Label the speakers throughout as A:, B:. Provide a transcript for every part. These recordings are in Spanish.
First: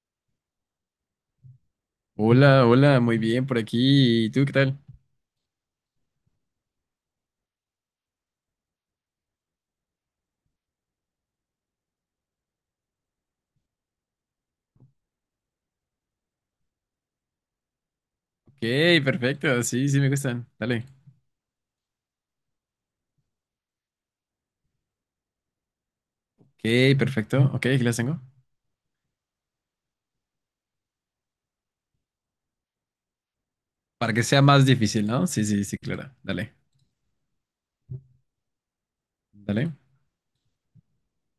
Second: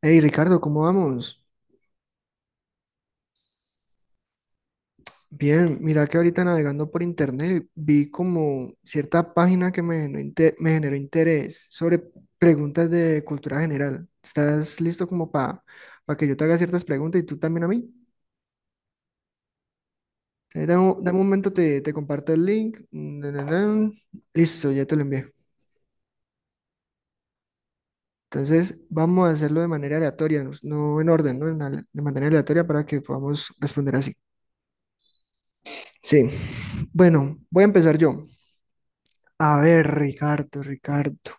A: Hey Ricardo, ¿cómo vamos?
B: Hola, hola, muy bien por aquí. ¿Y tú qué tal?
A: Bien, mira que ahorita navegando por internet vi como cierta página que me generó, me generó interés sobre preguntas de cultura general. ¿Estás listo como para que yo te haga ciertas preguntas y tú también a mí?
B: Ok, perfecto. Sí, sí, me gustan. Dale.
A: Dame un momento, te comparto el link. Na, na, na. Listo, ya te lo envié.
B: Ok, perfecto. Ok, aquí las tengo.
A: Entonces vamos a hacerlo de manera aleatoria, no en orden, ¿no? De manera aleatoria para que podamos responder
B: Para
A: así.
B: que sea más difícil, ¿no? Sí, sí, sí, claro.
A: Sí,
B: Dale,
A: bueno, voy a empezar yo. A
B: dale.
A: ver, Ricardo, Ricardo.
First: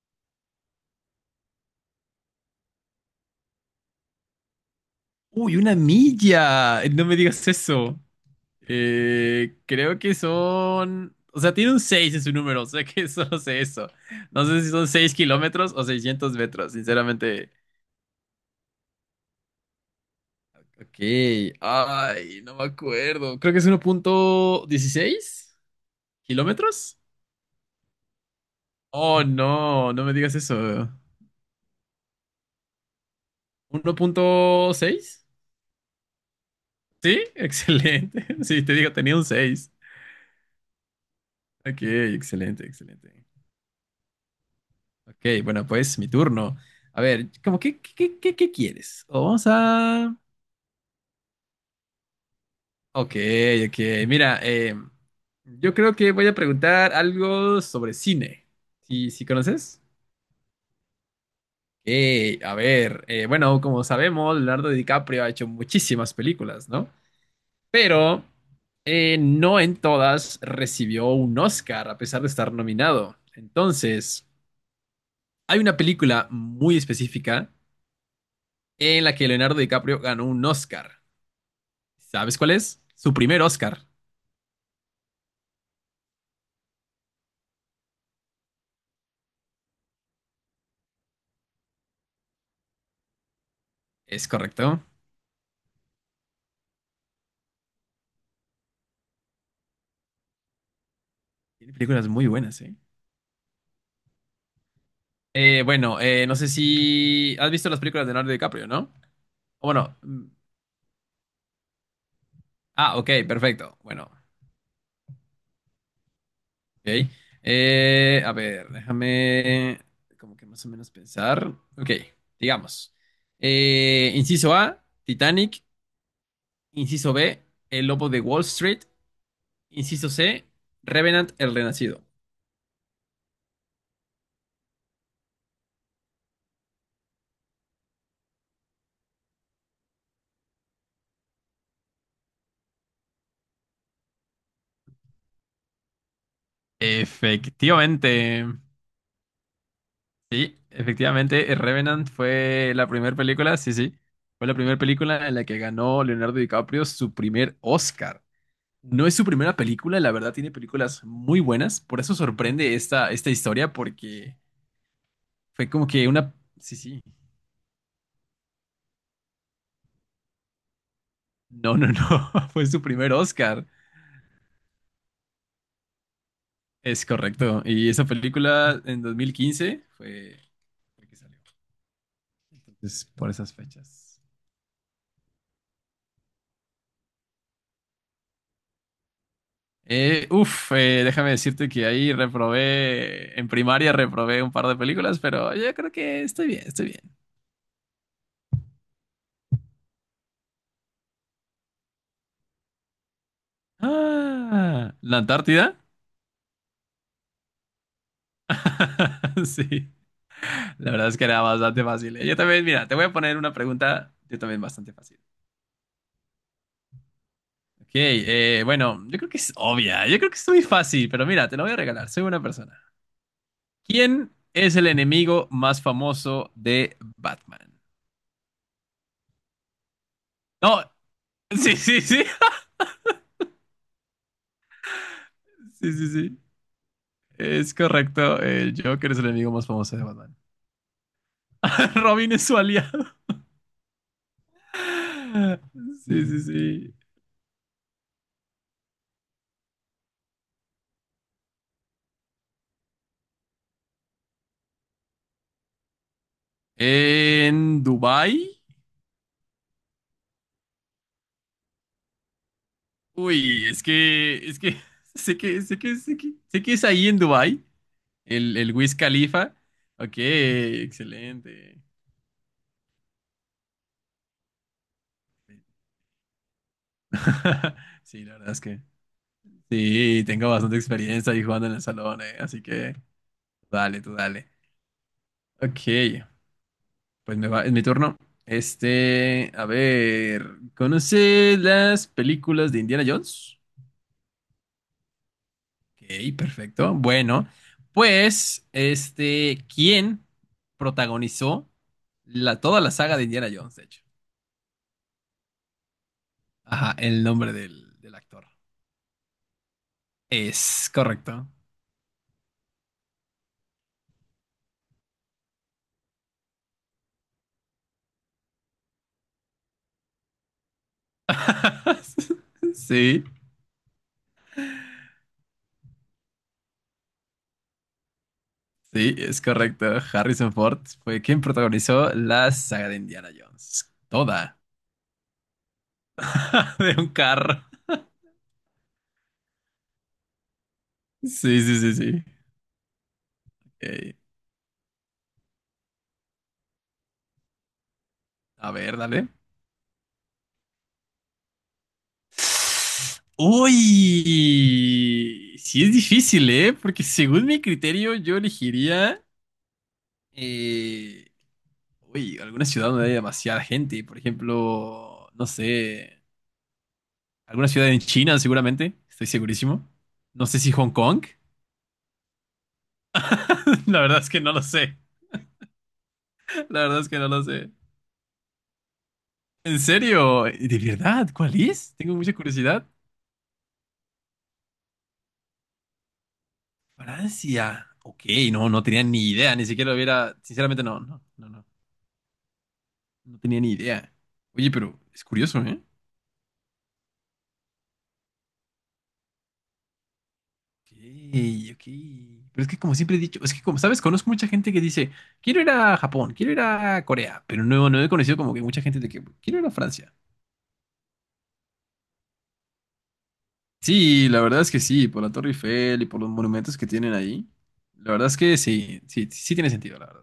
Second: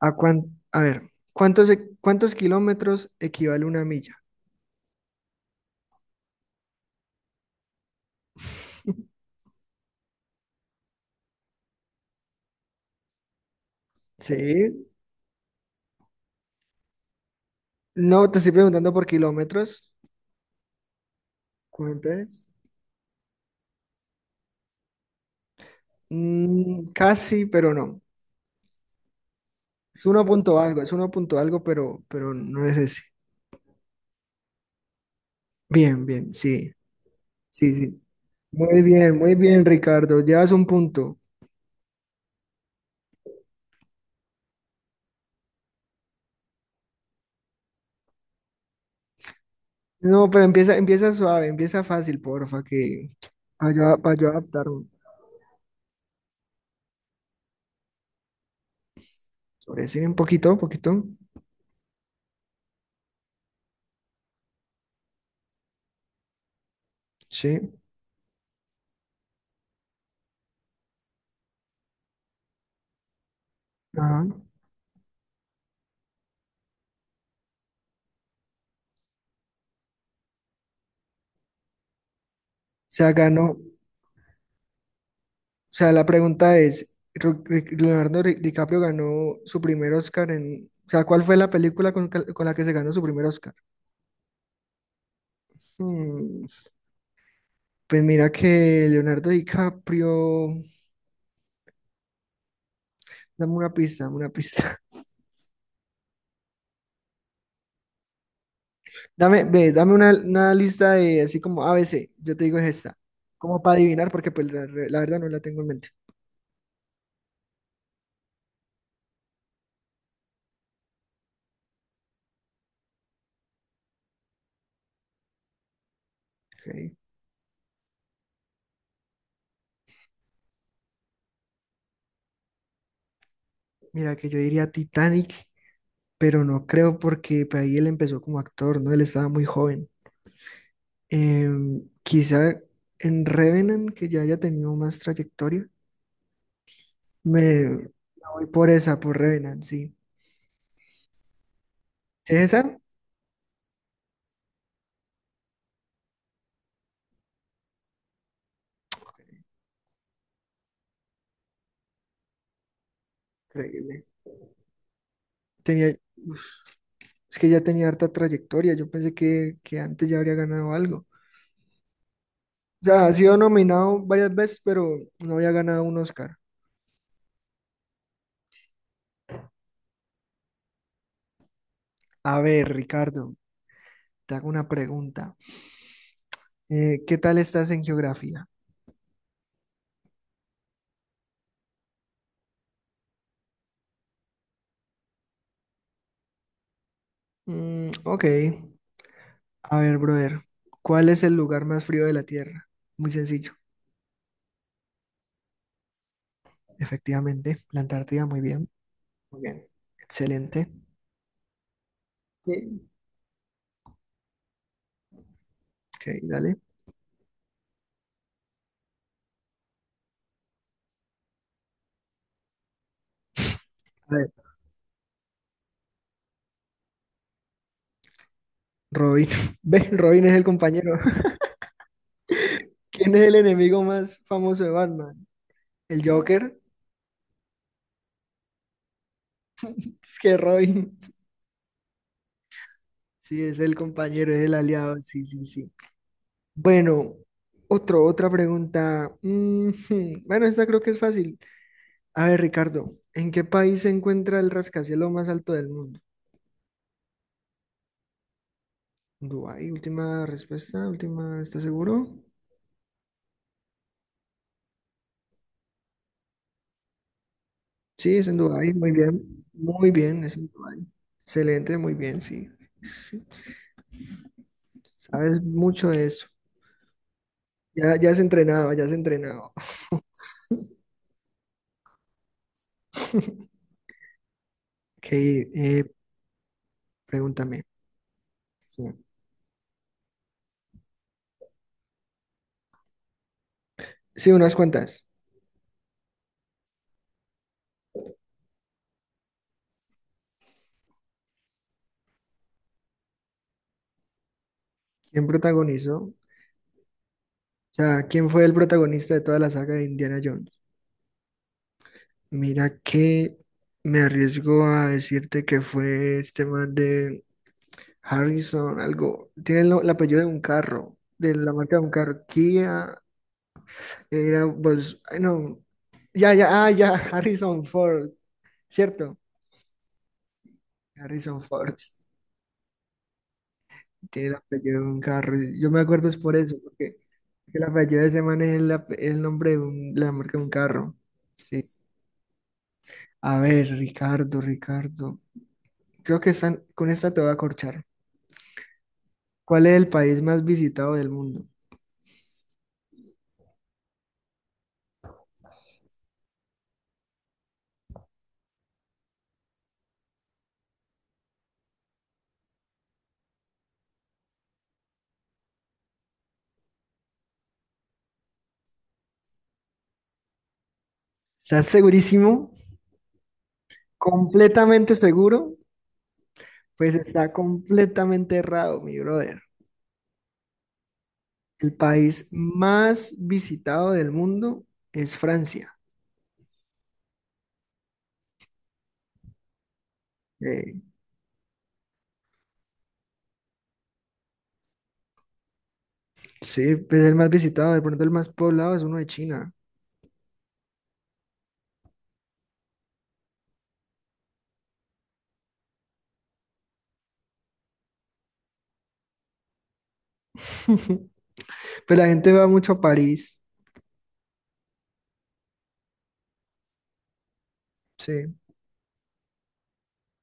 A: A, cuán- a ver, ¿cuántos, e- cuántos kilómetros equivale una milla?
B: Uy, una milla. No me digas eso. Creo que son... O sea, tiene un 6 en su número, o sea que solo sé eso. No sé si
A: Sí,
B: son seis kilómetros o seiscientos metros, sinceramente.
A: no te estoy preguntando por kilómetros.
B: Ok,
A: ¿Cuánto
B: ay,
A: es?
B: no me acuerdo. Creo que es uno punto dieciséis
A: Mm,
B: kilómetros.
A: casi, pero no.
B: Oh, no,
A: Es
B: no me
A: uno
B: digas
A: punto algo,
B: eso.
A: es uno punto algo, pero no es ese.
B: Uno punto seis.
A: Bien, bien, sí,
B: Sí,
A: sí, sí.
B: excelente. Sí, te digo, tenía un
A: Muy bien,
B: 6.
A: Ricardo. Llevas un punto.
B: Ok, excelente, excelente. Ok, bueno, pues mi turno. A ver, ¿cómo qué quieres? O vamos a...
A: No, pero empieza, empieza suave, empieza fácil, porfa, que
B: Ok,
A: para
B: ok.
A: yo, pa' yo
B: Mira,
A: adaptarme.
B: yo creo que voy a preguntar algo sobre cine. ¿Sí, sí conoces?
A: Sobre sí, un poquito, un poquito.
B: A ver, bueno, como sabemos, Leonardo DiCaprio ha hecho muchísimas películas, ¿no?
A: Sí.
B: Pero no en todas recibió un Oscar a pesar de estar nominado.
A: Ajá.
B: Entonces,
A: O
B: hay una película muy específica en la que Leonardo DiCaprio ganó un Oscar. ¿Sabes cuál es?
A: sea,
B: Su primer
A: ganó.
B: Oscar.
A: O sea, la pregunta es, Leonardo DiCaprio ganó su primer Oscar en... O sea, ¿cuál fue la película con la que se ganó su primer Oscar?
B: Es correcto.
A: Mm, pues mira que Leonardo DiCaprio...
B: Tiene películas muy buenas, ¿eh?
A: Dame una pista, dame una pista.
B: Bueno, no sé si has visto las películas de Leonardo DiCaprio, ¿no?
A: Dame,
B: O
A: ve, dame
B: bueno, mm,
A: una lista de así como ABC. Yo te digo es esta.
B: ah, ok,
A: Como para
B: perfecto.
A: adivinar,
B: Bueno,
A: porque pues la verdad no la tengo en mente.
B: ok. A ver, déjame como que más o menos pensar. Ok, digamos. Inciso A, Titanic.
A: Ok.
B: Inciso B, El Lobo de Wall Street. Inciso C, Revenant, el Renacido.
A: Mira que yo diría Titanic, pero no creo porque pues, ahí él empezó como actor, ¿no? Él estaba muy joven. Quizá en Revenant, que ya haya tenido más trayectoria, me, me voy
B: Efectivamente.
A: por esa, por Revenant, sí.
B: Sí, efectivamente, Revenant
A: ¿Sí es
B: fue
A: esa?
B: la primera película, sí, sí. Fue la primera película en la que ganó Leonardo DiCaprio su primer Oscar. No es
A: Ok,
B: su primera película, la verdad tiene películas muy buenas, por eso sorprende esta, esta historia,
A: increíble.
B: porque fue como
A: Tenía,
B: que una...
A: uf,
B: Sí, sí,
A: es que ya tenía harta trayectoria, yo pensé que antes ya habría ganado algo.
B: no, no, no, fue su
A: O sea, ha
B: primer
A: sido
B: Oscar,
A: nominado varias veces, pero no había ganado un Oscar.
B: es correcto, y esa película en 2015 fue la que salió,
A: A ver,
B: entonces por
A: Ricardo,
B: esas fechas.
A: te hago una pregunta. ¿Qué tal estás en geografía?
B: Déjame decirte que ahí reprobé, en primaria reprobé un par de películas, pero yo creo que estoy bien, estoy bien.
A: Mm, ok, a ver, brother, ¿cuál es el lugar más frío de la Tierra? Muy sencillo.
B: Ah, ¿la Antártida?
A: Efectivamente, la Antártida, muy bien,
B: Sí.
A: excelente.
B: La verdad es que era bastante fácil, ¿eh? Yo también,
A: Sí,
B: mira, te voy a poner una pregunta, yo también bastante fácil.
A: ok, dale.
B: Ok, bueno, yo creo que es obvia, yo creo que es muy fácil, pero mira, te lo voy a regalar, soy una persona.
A: A ver,
B: ¿Quién es el enemigo más famoso de Batman?
A: Robin. ¿Ves? Robin es el
B: No,
A: compañero.
B: sí, sí, sí,
A: ¿Quién es el enemigo más famoso de Batman?
B: sí,
A: ¿El
B: sí, sí.
A: Joker?
B: Es correcto, el Joker es el enemigo más famoso de
A: Es
B: Batman.
A: que Robin.
B: Robin es su aliado.
A: Sí, es el compañero, es el aliado. Sí, sí, sí.
B: Sí, sí, sí.
A: Bueno, otra pregunta. Ujú, bueno, esta creo que es fácil. A ver, Ricardo, ¿en qué país se encuentra el rascacielos más alto del mundo?
B: En Dubái.
A: Dubái, última respuesta, última, ¿estás seguro?
B: Uy, es que, sé que, sé que, sé que, sé que es ahí en Dubái,
A: Sí, es en Dubái,
B: el Wiz Khalifa.
A: muy
B: Ok,
A: bien, es en Dubái. Excelente,
B: excelente.
A: muy bien, sí. Sí, sabes mucho de eso. Ya, ya has
B: Sí, la verdad es
A: entrenado,
B: que
A: ya has entrenado.
B: sí, tengo bastante experiencia ahí jugando en el salón, así que dale, tú dale.
A: Ok,
B: Ok, pues me va,
A: pregúntame.
B: es mi turno.
A: Sí.
B: Este, a ver, ¿conoces las películas de Indiana Jones?
A: Sí, unas cuantas.
B: Ok, perfecto. Bueno, pues, este, ¿quién protagonizó la, toda la saga de Indiana Jones, de hecho?
A: ¿Quién protagonizó? O
B: Ajá, el nombre del,
A: sea,
B: del
A: ¿quién fue
B: actor.
A: el protagonista de toda la saga de Indiana Jones?
B: Es correcto.
A: Mira que me arriesgo a decirte que fue este man de Harrison, algo. Tiene el, el apellido de un carro, de la marca de un carro. Kia,
B: Sí,
A: era, pues, ay, no, ya, ya, ah, ya, Harrison Ford,
B: sí,
A: ¿cierto?
B: es correcto. Harrison Ford fue
A: Harrison
B: quien
A: Ford
B: protagonizó la saga de Indiana Jones.
A: tiene el
B: Toda.
A: apellido de un carro. Yo me acuerdo es por eso,
B: De
A: porque
B: un
A: el
B: carro.
A: apellido de ese man es el, el nombre la marca de un carro.
B: Sí,
A: Sí, sí.
B: sí, sí, sí.
A: A ver,
B: Ok,
A: Ricardo, Ricardo. Creo que están, con esta te voy a corchar.
B: a ver, dale.
A: ¿Cuál es el país más visitado del mundo?
B: Uy, sí es difícil, ¿eh? Porque según mi criterio yo elegiría, eh, alguna ciudad donde haya demasiada gente, por ejemplo, no sé, alguna ciudad en China seguramente, estoy segurísimo. No sé si Hong Kong,
A: ¿Estás segurísimo?
B: la verdad es que no lo
A: ¿Completamente
B: sé,
A: seguro?
B: la
A: Pues
B: verdad es que no
A: está
B: lo sé.
A: completamente errado, mi brother.
B: ¿En serio? ¿De verdad? ¿Cuál
A: El
B: es? Tengo
A: país
B: mucha curiosidad.
A: más visitado del mundo es Francia.
B: Francia. Ok, no, no tenía ni idea, ni siquiera lo hubiera,
A: Eh,
B: sinceramente no, no, no, no. No tenía ni idea. Oye, pero es curioso, ¿eh?
A: Sí, pues el más visitado, de pronto el más poblado es uno de China.
B: Ok, ok. Pero es que como siempre he dicho, es que como sabes, conozco mucha gente que dice, quiero ir a Japón, quiero ir a Corea, pero no, no he conocido como que mucha gente de que quiero ir a Francia.
A: Pues la gente va mucho a París.
B: Sí, la verdad es que sí, por la Torre Eiffel y por los monumentos que tienen ahí. La verdad
A: Sí.
B: es que sí, sí, sí tiene sentido, la verdad.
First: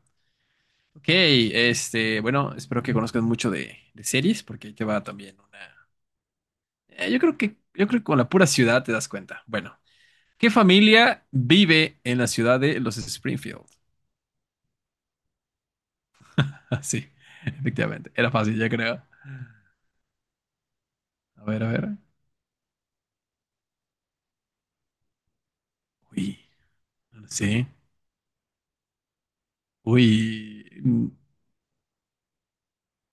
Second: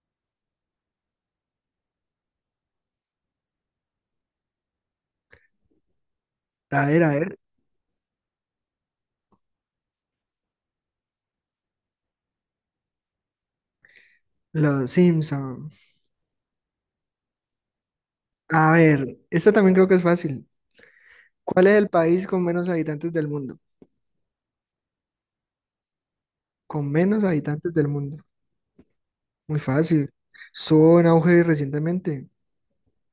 B: Ok, este, bueno, espero que conozcas mucho de series, porque ahí te va también una.
A: A ver, a
B: Yo creo
A: ver.
B: que, yo creo que con la pura ciudad te das cuenta. Bueno, ¿qué familia vive en la ciudad de los Springfield?
A: Los Simpson.
B: Sí, efectivamente. Era fácil, ya
A: A
B: creo.
A: ver, esta también creo que es fácil.
B: A ver,
A: ¿Cuál
B: a
A: es el
B: ver.
A: país con menos habitantes del mundo?
B: Uy,
A: Con menos
B: sí.
A: habitantes del mundo. Muy fácil.
B: Uy.
A: Estuvo en auge recientemente.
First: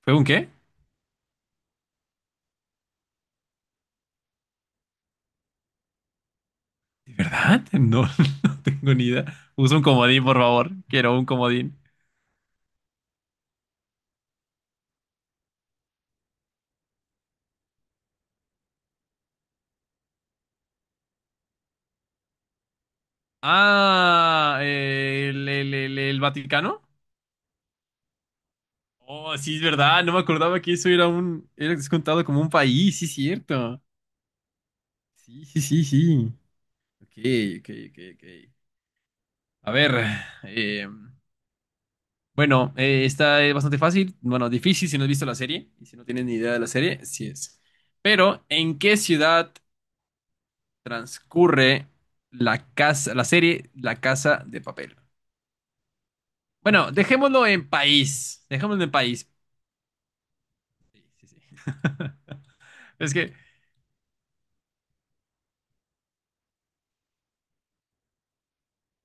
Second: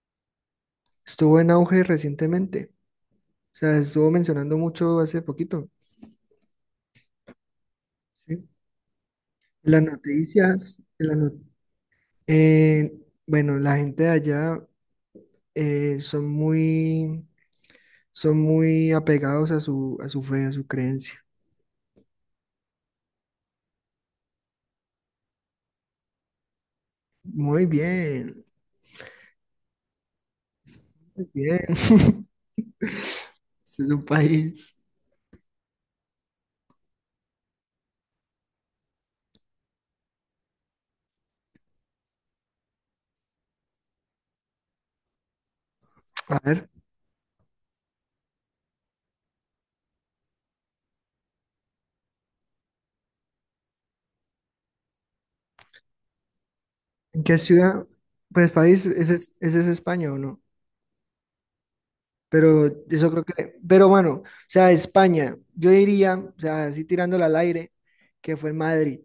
B: ¿Fue un qué?
A: Estuvo en auge recientemente. O sea, estuvo mencionando mucho hace poquito.
B: ¿De verdad? No,
A: ¿Sí?
B: no tengo ni idea. Usa
A: Las
B: un comodín, por favor.
A: noticias, en las
B: Quiero un comodín.
A: eh, bueno, la gente de allá eh, son muy son muy apegados a su fe, a su creencia.
B: Ah, el, el Vaticano.
A: Muy bien,
B: Oh, sí, es verdad. No me acordaba que eso era
A: muy
B: un.
A: bien.
B: Era descontado como un país, sí, es cierto.
A: Ese es un país.
B: Sí, sí, sí, sí. Ok, ok, ok, ok. A ver, eh, bueno, esta es bastante fácil, bueno, difícil si no has visto la serie y si no tienes ni
A: A
B: idea de la
A: ver,
B: serie, sí es. Pero, ¿en qué ciudad transcurre la casa, la serie La Casa de Papel? Bueno,
A: ¿en qué
B: dejémoslo en
A: ciudad?
B: país,
A: Pues
B: dejémoslo
A: país,
B: en país.
A: ese es España o no.
B: Sí, sí, sí.
A: Pero eso
B: Es
A: creo
B: que,
A: que, pero bueno, o sea, España, yo diría, o sea, así tirándola al aire, que fue en Madrid.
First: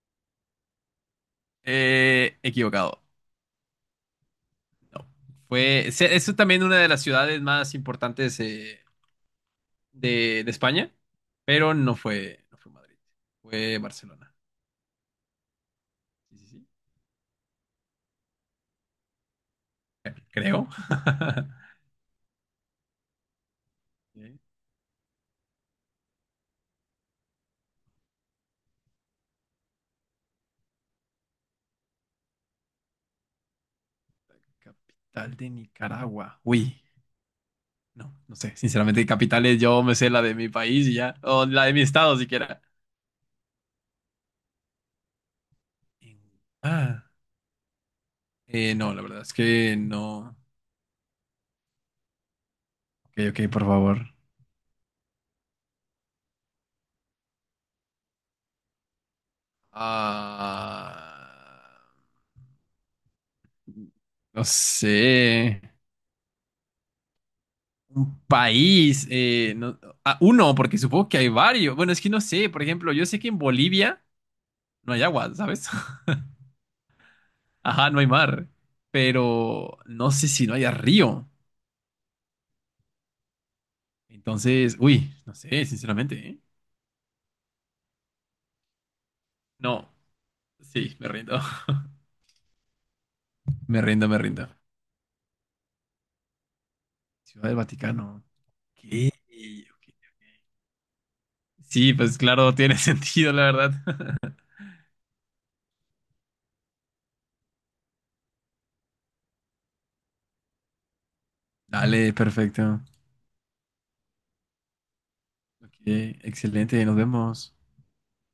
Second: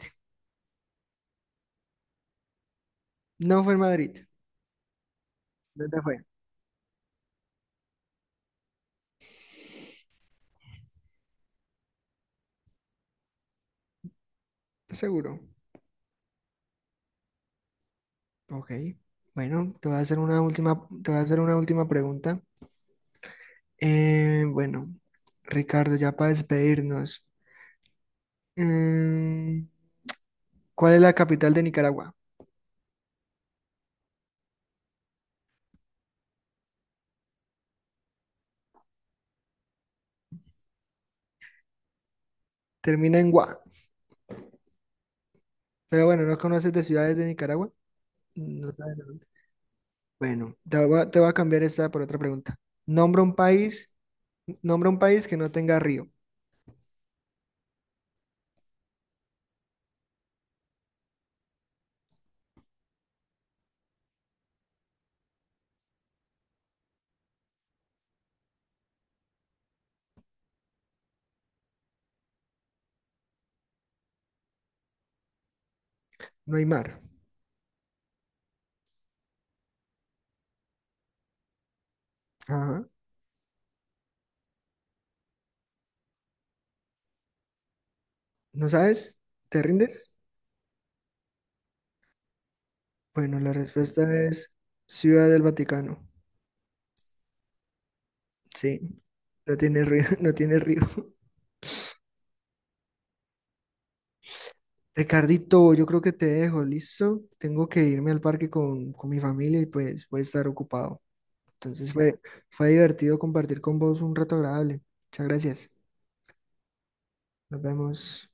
B: equivocado.
A: No fue en Madrid.
B: No. Fue,
A: ¿Dónde
B: se-
A: fue?
B: es también una de las ciudades más importantes de España, pero no fue, no fue Madrid, fue Barcelona.
A: ¿Estás seguro?
B: Sí, sí, sí,
A: Ok. Bueno, te voy a hacer una
B: creo.
A: última, te voy a hacer una última pregunta.
B: Eh,
A: Eh, bueno, Ricardo, ya para despedirnos. Mm, ¿cuál es la capital de Nicaragua?
B: capital de Nicaragua. Uy, no, no sé. Sinceramente, capitales, yo me sé la de mi país y ya. O la de mi estado siquiera.
A: Termina en Gua. Pero bueno,
B: En-
A: ¿no conoces de
B: ah,
A: ciudades de Nicaragua? No
B: no,
A: sabes
B: la
A: de
B: verdad
A: dónde.
B: es que no.
A: Bueno, te voy a cambiar esta por otra pregunta.
B: Ok,
A: Nombra un
B: ok, por
A: país,
B: favor.
A: nombra un país que no tenga río,
B: Ah, no sé. Un país, no- ah, uno, porque supongo que hay varios. Bueno, es que no sé. Por ejemplo, yo sé que en Bolivia no hay agua, ¿sabes?
A: no hay mar.
B: Ajá, no hay mar, pero no sé si no haya río.
A: Ajá.
B: Entonces, uy, no sé, sinceramente, ¿eh?
A: ¿No sabes? ¿Te
B: No,
A: rindes?
B: sí, me rindo.
A: Bueno, la
B: Me rindo,
A: respuesta
B: me rindo.
A: es Ciudad del Vaticano.
B: Ciudad del Vaticano.
A: Sí,
B: ¿Qué?
A: no tiene
B: Ok.
A: río, no tiene río.
B: Sí, pues claro, tiene sentido, la verdad.
A: Ricardito, yo creo que te dejo, ¿listo? Tengo que irme al parque con mi familia y pues voy a estar ocupado. Entonces
B: Dale,
A: fue, fue
B: perfecto.
A: divertido compartir con vos un rato agradable. Muchas gracias.
B: Ok, excelente, nos vemos.
A: Nos vemos.